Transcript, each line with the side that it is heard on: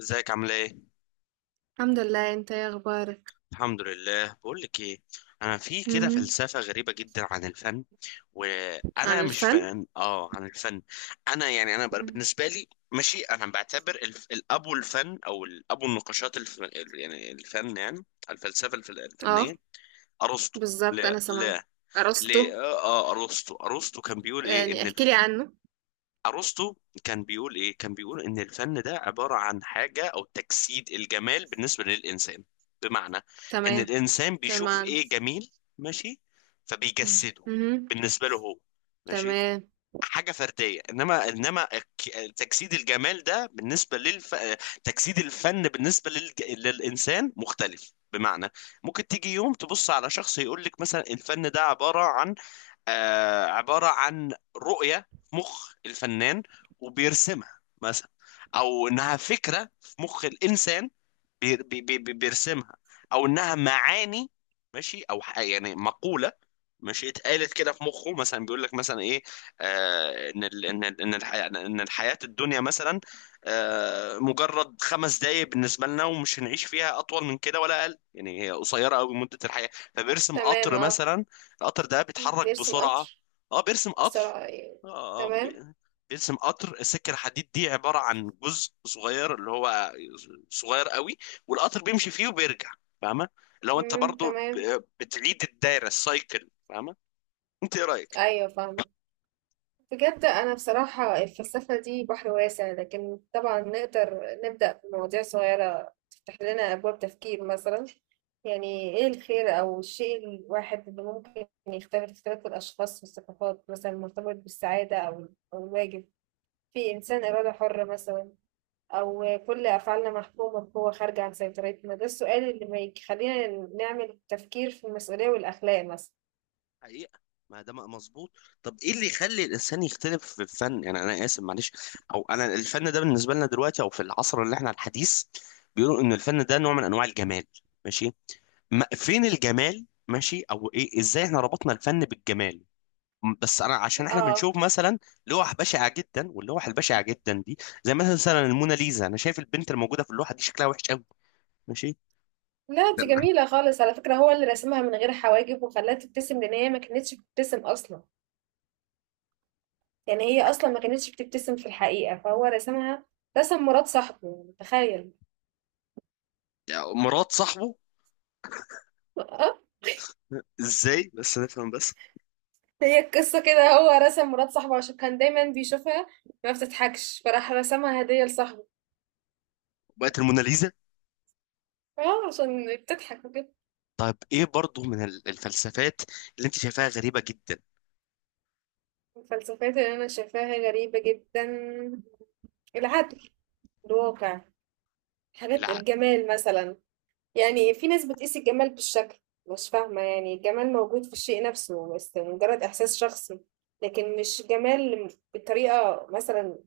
left: ازيك، عامله ايه؟
right: الحمد لله. انت ايه اخبارك؟
left: الحمد لله. بقول لك ايه، انا في كده
right: مهم.
left: فلسفه غريبه جدا عن الفن. وانا
right: عن
left: مش
right: الفن.
left: فن اه عن الفن. انا يعني انا
right: مم.
left: بالنسبه لي، ماشي، انا بعتبر الابو الفن او الابو النقاشات يعني الفن، يعني الفلسفه
right: اه،
left: الفنيه، ارسطو.
right: بالظبط انا
left: لا،
right: سامعه.
left: لا،
right: ارسطو.
left: ليه؟ ارسطو، ارسطو كان بيقول ايه
right: يعني
left: ان...
right: احكي لي عنه.
left: ارسطو كان بيقول ايه، كان بيقول ان الفن ده عبارة عن حاجة، او تجسيد الجمال بالنسبة للانسان. بمعنى ان
right: تمام.
left: الانسان بيشوف
right: تمام.
left: ايه جميل، ماشي،
right: مم.
left: فبيجسده
right: مهم.
left: بالنسبة له هو. ماشي.
right: تمام.
left: حاجة فردية. انما تجسيد الجمال ده بالنسبة تجسيد الفن بالنسبة للانسان مختلف. بمعنى ممكن تيجي يوم تبص على شخص يقول لك مثلا الفن ده عبارة عن... عبارة عن رؤية في مخ الفنان، وبيرسمها مثلا، أو إنها فكرة في مخ الإنسان. بيرسمها. او انها معاني، ماشي، او يعني مقولة، ماشي، اتقالت كده في مخه. مثلا بيقول لك مثلا ايه، ان الحياة الدنيا مثلا مجرد خمس دقايق بالنسبة لنا، ومش هنعيش فيها اطول من كده ولا اقل. يعني هي قصيرة قوي مدة الحياة. فبيرسم
right: تمام.
left: قطر
right: اه،
left: مثلا، القطر ده بيتحرك
right: بيرسم
left: بسرعة.
right: قطر.
left: اه، بيرسم قطر.
right: بسرعة يعني.
left: اه آه،
right: تمام.
left: بي- بيرسم قطر، السكة الحديد دي عبارة عن جزء صغير، اللي هو صغير قوي، والقطر بيمشي فيه وبيرجع. فاهمه؟ لو انت
right: مم.
left: برضو
right: تمام.
left: بتعيد الدايره السايكل، فاهمه؟ انت ايه رايك؟
right: ايوه، فاهمة. بجد أنا بصراحة الفلسفة دي بحر واسع، لكن طبعا نقدر نبدأ بمواضيع صغيرة تفتح لنا أبواب تفكير. مثلا يعني إيه الخير أو الشيء الواحد اللي ممكن يختلف اختلاف الأشخاص والثقافات، مثلا مرتبط بالسعادة أو أو الواجب. في إنسان إرادة حرة مثلا، أو كل أفعالنا محكومة بقوة خارجة عن سيطرتنا؟ ده السؤال اللي ما يخلينا نعمل تفكير في المسؤولية والأخلاق مثلا.
left: حقيقة. ما ده مظبوط. طب ايه اللي يخلي الانسان يختلف في الفن؟ يعني انا اسف، معلش. او انا الفن ده بالنسبه لنا دلوقتي، او في العصر اللي احنا الحديث، بيقولوا ان الفن ده نوع من انواع الجمال. ماشي. ما فين الجمال؟ ماشي. او ايه؟ ازاي احنا ربطنا الفن بالجمال؟ بس انا عشان احنا
right: آه،
left: بنشوف مثلا لوح بشعه جدا، واللوح البشعه جدا دي زي مثلا الموناليزا. انا شايف البنت الموجوده في اللوحه دي شكلها وحش قوي، ماشي.
right: لا، دي جميلة خالص على فكرة. هو اللي رسمها من غير حواجب وخلاها تبتسم، لأن هي ما كانتش بتبتسم أصلا. يعني هي أصلا ما كانتش بتبتسم في الحقيقة، فهو رسمها. رسم مرات صاحبه، يعني تخيل.
left: يعني مرات صاحبه؟
right: اه.
left: ازاي بس نفهم؟ بس
right: هي القصة كده، هو رسم مرات صاحبه عشان كان دايما بيشوفها ما بتضحكش، فراح رسمها هدية لصاحبه.
left: بقت الموناليزا.
right: اه، عشان بتضحك وكده.
left: طيب ايه برضو من الفلسفات اللي انت شايفاها غريبه جدا؟
right: الفلسفات اللي أنا شايفاها غريبة جدا، العدل، الواقع، حاجات
left: العقل.
right: الجمال مثلا. يعني في ناس بتقيس الجمال بالشكل. مش فاهمة، يعني الجمال موجود في الشيء نفسه بس مجرد إحساس شخصي، لكن مش جمال بطريقة مثلا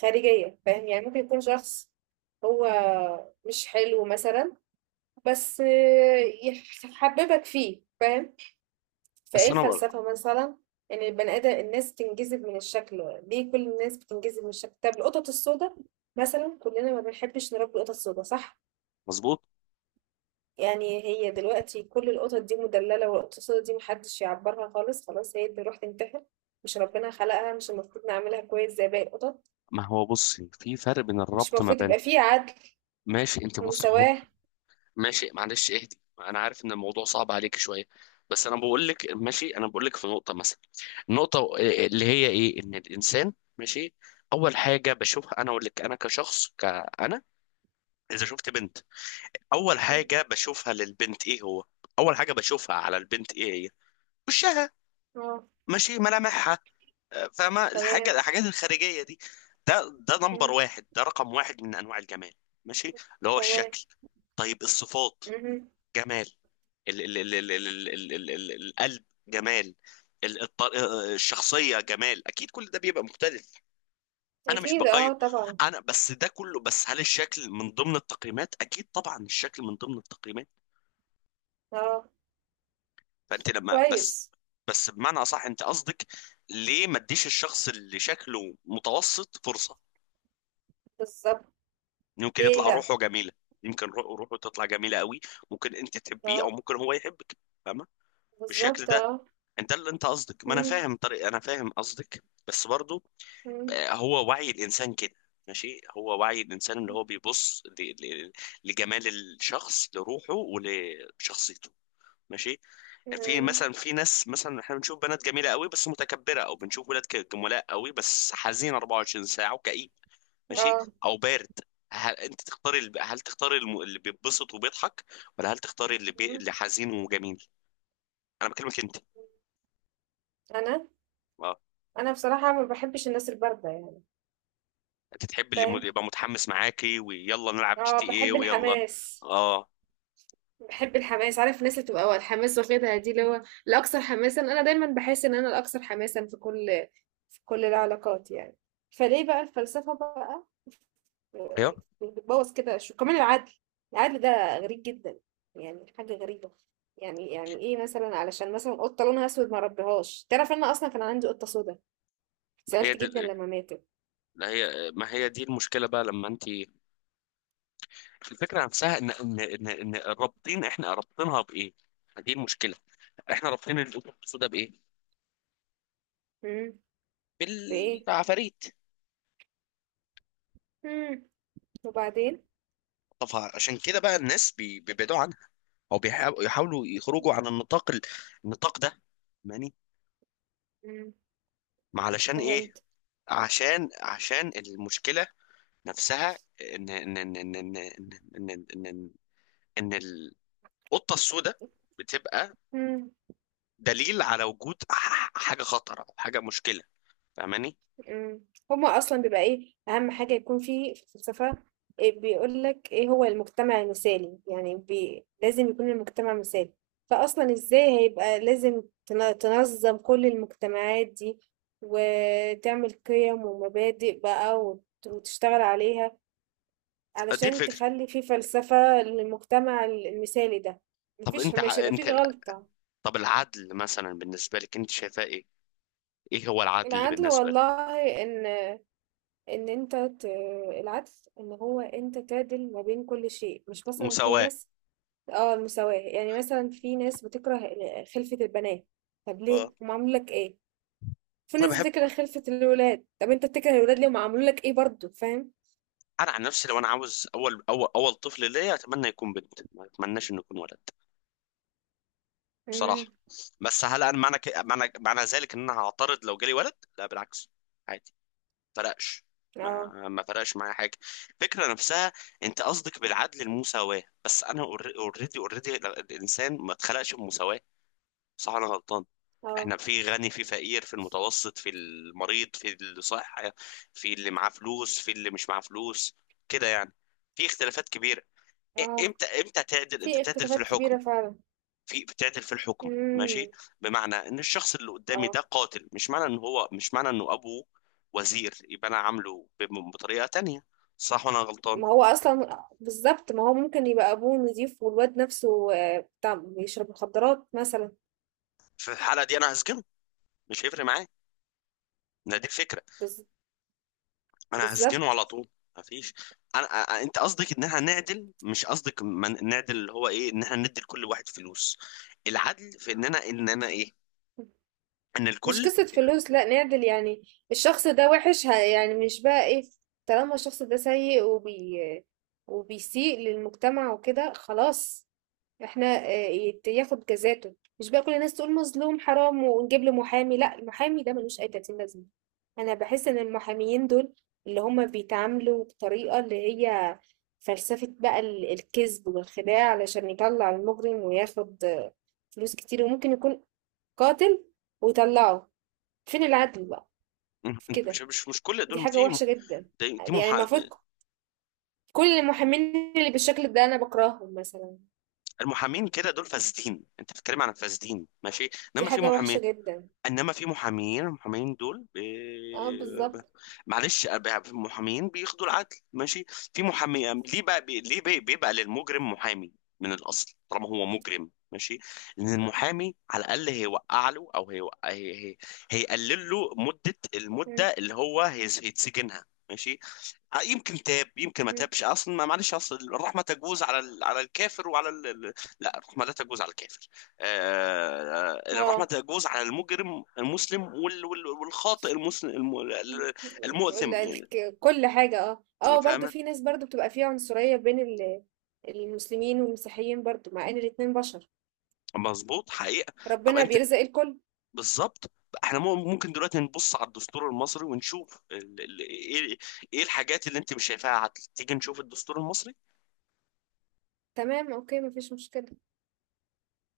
right: خارجية. فاهم؟ يعني ممكن يكون شخص هو مش حلو مثلا، بس يحببك فيه. فاهم؟ فايه
left: بس انا بقى.
right: الفلسفة مثلا ان البني ادم الناس تنجذب من الشكل. ليه كل الناس بتنجذب من الشكل؟ طب القطط السوداء مثلا، كلنا ما بنحبش نربي قطط سوداء، صح؟
left: مظبوط.
right: يعني هي دلوقتي كل القطط دي مدللة، والقطط دي محدش يعبرها خالص، خلاص، هي اللي روح تنتحر؟ مش ربنا خلقها؟ مش المفروض نعملها كويس زي باقي القطط؟
left: ما هو بص، في فرق بين
right: مش
left: الربط ما
right: المفروض
left: بين...
right: يبقى فيه عدل
left: ماشي، انت بص، هو
right: ومساواة؟
left: ماشي، معلش، اهدي، انا عارف ان الموضوع صعب عليك شويه. بس انا بقول لك، ماشي، انا بقول لك في نقطه مثلا، النقطه اللي هي ايه؟ ان الانسان، ماشي، اول حاجه بشوفها، انا اقول لك، انا كشخص، كأنا اذا شفت بنت، اول
right: مم.
left: حاجه بشوفها للبنت ايه هو؟ اول حاجه بشوفها على البنت ايه هي؟ وشها،
right: اه.
left: ماشي، ملامحها. فاهمه؟
right: تمام.
left: الحاجات الخارجيه دي،
right: مم.
left: ده رقم واحد من انواع الجمال. ماشي. اللي هو
right: تمام.
left: الشكل. طيب الصفات،
right: مهم.
left: جمال. ال ال ال ال ال ال ال ال القلب جمال. الشخصية جمال، أكيد كل ده بيبقى مختلف. أنا مش
right: أكيد
left: بقيم،
right: اه طبعا.
left: أنا بس ده كله. بس هل الشكل من ضمن التقييمات؟ أكيد طبعا الشكل من ضمن التقييمات.
right: اه.
left: فأنت لما، بس
right: كويس.
left: بس بمعنى أصح، أنت قصدك ليه ما تديش الشخص اللي شكله متوسط فرصة؟
right: بالظبط.
left: يمكن
right: ليه
left: يطلع
right: لأ.
left: روحه جميلة. يمكن روحه تطلع جميلة قوي. ممكن أنت تحبيه، أو
right: اه،
left: ممكن هو يحبك. فاهمة؟ بالشكل
right: بالظبط.
left: ده،
right: اه.
left: ده اللي انت قصدك. ما انا
right: مم.
left: فاهم طريق، انا فاهم قصدك، بس برضو
right: مم.
left: هو وعي الانسان كده. ماشي. هو وعي الانسان اللي هو بيبص لجمال الشخص، لروحه ولشخصيته. ماشي. في
right: مم.
left: مثلا، في ناس مثلا احنا بنشوف بنات جميله قوي بس متكبره، او بنشوف ولاد جملاء قوي بس حزين 24 ساعه وكئيب، ماشي،
right: اه.
left: او بارد. هل انت تختاري الب- هل تختاري اللي بيتبسط وبيضحك، ولا هل تختاري
right: مم.
left: اللي حزين وجميل؟ انا بكلمك انت.
right: أنا بصراحة ما بحبش الناس الباردة يعني.
left: انت تحب اللي
right: فاهم.
left: يبقى متحمس معاكي ويلا نلعب جي
right: اه،
left: تي ايه
right: بحب
left: ويلا؟
right: الحماس.
left: اه.
right: بحب الحماس. عارف الناس اللي بتبقى الحماس واخدها، دي اللي هو الاكثر حماسا. انا دايما بحس ان انا الاكثر حماسا في كل في كل العلاقات يعني. فليه بقى الفلسفة بقى
left: هي
right: بتبوظ كده؟ شو كمان؟ العدل. العدل ده غريب جدا، يعني حاجة غريبة. يعني يعني ايه مثلا علشان مثلا قطة لونها اسود ما ربيهاش؟ تعرف ان انا اصلا كان عندي قطة سودا،
left: ما هي
right: سألت جدا
left: دي
right: لما ماتت.
left: لا، هي ما هي دي المشكله بقى لما انت... الفكره نفسها إن رابطين، احنا رابطينها بايه؟ دي المشكله. احنا رابطين القطط السوداء بايه؟
right: امم. بايه؟
left: بالعفاريت.
right: امم. وبعدين؟
left: طب عشان كده بقى الناس بيبعدوا عنها، او بيحاولوا يحاولوا يخرجوا عن النطاق ده. ماني.
right: امم.
left: ما علشان ايه؟ عشان المشكله نفسها ان ان ان ان ان ان ان إن, إن القطه السوداء بتبقى
right: فهمت.
left: دليل على وجود حاجه خطره، او حاجه مشكله. فاهماني؟
right: إمم. هُم أصلًا بيبقى إيه، أهم حاجة يكون في في الفلسفة، بيقول لك إيه هو المجتمع المثالي، يعني بي لازم يكون المجتمع مثالي. فأصلًا إزاي هيبقى؟ لازم تنظّم كل المجتمعات دي، وتعمل قِيَم ومبادئ بقى، وتشتغل عليها،
left: دي
right: علشان
left: الفكره.
right: تخلّي في فلسفة للمجتمع المثالي ده، ما
left: طب
right: فيش
left: انت
right: مش هيبقى في
left: انت،
right: غلطة.
left: طب العدل مثلا بالنسبه لك، انت شايفاه ايه؟ ايه هو العدل
right: العدل
left: بالنسبه لك؟
right: والله، إن إن أنت ت العدل إن هو أنت تعدل ما بين كل شيء، مش مثلًا في
left: مساواه.
right: ناس. آه، المساواة. يعني مثلًا في ناس بتكره خلفة البنات، طب ليه؟
left: اه،
right: هُم عملوا لك إيه؟ في
left: انا
right: ناس
left: بحب.
right: بتكره خلفة الولاد، طب أنت بتكره الولاد ليه؟ هُم عملوا لك إيه برضه؟ فاهم؟
left: انا عن نفسي لو انا عاوز اول طفل ليا، اتمنى يكون بنت، ما اتمناش انه يكون ولد، بصراحه.
right: إمم.
left: بس هل انا معنى ك... معنى معنى ذلك ان انا هعترض لو جالي ولد؟ لا بالعكس، فرقش. ما
right: آه.
left: ما فرقش معايا حاجه. الفكره نفسها. انت قصدك بالعدل المساواه. بس انا اوريدي الانسان ما اتخلقش بمساواه، صح ولا انا غلطان؟
right: آه.
left: احنا في غني، في فقير، في المتوسط، في المريض، في اللي صح، في اللي معاه فلوس، في اللي مش معاه فلوس، كده يعني، في اختلافات كبيره. إ-
right: آه.
left: امتى امتى
right: في
left: تعدل في
right: اختلافات
left: الحكم،
right: كبيرة فعلًا.
left: في بتعدل في الحكم، ماشي.
right: إمم.
left: بمعنى ان الشخص اللي قدامي ده
right: آه.
left: قاتل، مش معنى انه ابوه وزير يبقى انا عامله بطريقه تانية، صح وانا غلطان.
right: ما هو أصلًا بالضبط، ما هو ممكن يبقى أبوه نضيف والواد نفسه آه، بتاع بيشرب مخدرات مثلًا.
left: في الحاله دي انا هسجنه. مش هيفرق معايا. ما دي الفكره.
right: بالض
left: انا هسجنه
right: بالضبط.
left: على طول. ما فيش. انا انت قصدك ان احنا نعدل، مش قصدك نعدل اللي هو ايه، ان احنا ندي لكل واحد فلوس. العدل في ان انا، ايه، ان
right: مش
left: الكل.
right: قصة فلوس، لا، نعدل يعني. الشخص ده وحش يعني مش بقى ايه، طالما الشخص ده سيء وبيسيء للمجتمع وكده، خلاص احنا آه، ياخد جزاته. مش بقى كل الناس تقول مظلوم حرام ونجيب له محامي. لا، المحامي ده ملوش اي 30 لازمة. انا بحس ان المحاميين دول اللي هما بيتعاملوا بطريقة اللي هي فلسفة بقى الكذب والخداع علشان يطلع المجرم وياخد آه، فلوس كتير، وممكن يكون قاتل ويطلعه. فين العدل بقى في
left: انت
right: كده؟
left: مش كل
right: دي
left: دول
right: حاجة
left: في
right: وحشة جدا.
left: دي دي
right: يعني
left: محا...
right: المفروض كل المحامين اللي بالشكل ده انا بكرههم مثلا.
left: المحامين كده دول فاسدين، انت بتتكلم عن فاسدين، ماشي.
right: دي
left: انما في
right: حاجة وحشة
left: محامين
right: جدا.
left: انما في محامين المحامين دول
right: اه، بالظبط.
left: معلش محامين بياخدوا العدل، ماشي. في محامي ليه بقى بيبقى للمجرم محامي من الاصل طالما هو مجرم، ماشي، لان المحامي على الاقل هيوقع له، او هيقلل له
right: مم.
left: المده اللي هو هيتسجنها، ماشي. يمكن تاب يمكن ما
right: مم.
left: تابش اصلا. ما معلش اصل الرحمه تجوز على الكافر، وعلى لا، الرحمه لا تجوز على الكافر. الرحمة
right: اه،
left: تجوز على المجرم المسلم والخاطئ المسلم المؤثم يعني.
right: كل حاجة. اه اه، برضو
left: فاهمة؟
right: في ناس برضو بتبقى فيها عنصرية بين المسلمين والمسيحيين، برضو مع ان الاتنين بشر.
left: مظبوط حقيقة. طب
right: ربنا
left: انت،
right: بيرزق الكل.
left: بالظبط، احنا ممكن دلوقتي نبص على الدستور المصري، ونشوف ايه، إيه الحاجات اللي انت مش شايفاها عدل؟ تيجي نشوف الدستور المصري.
right: تمام، اوكي، مفيش مشكلة.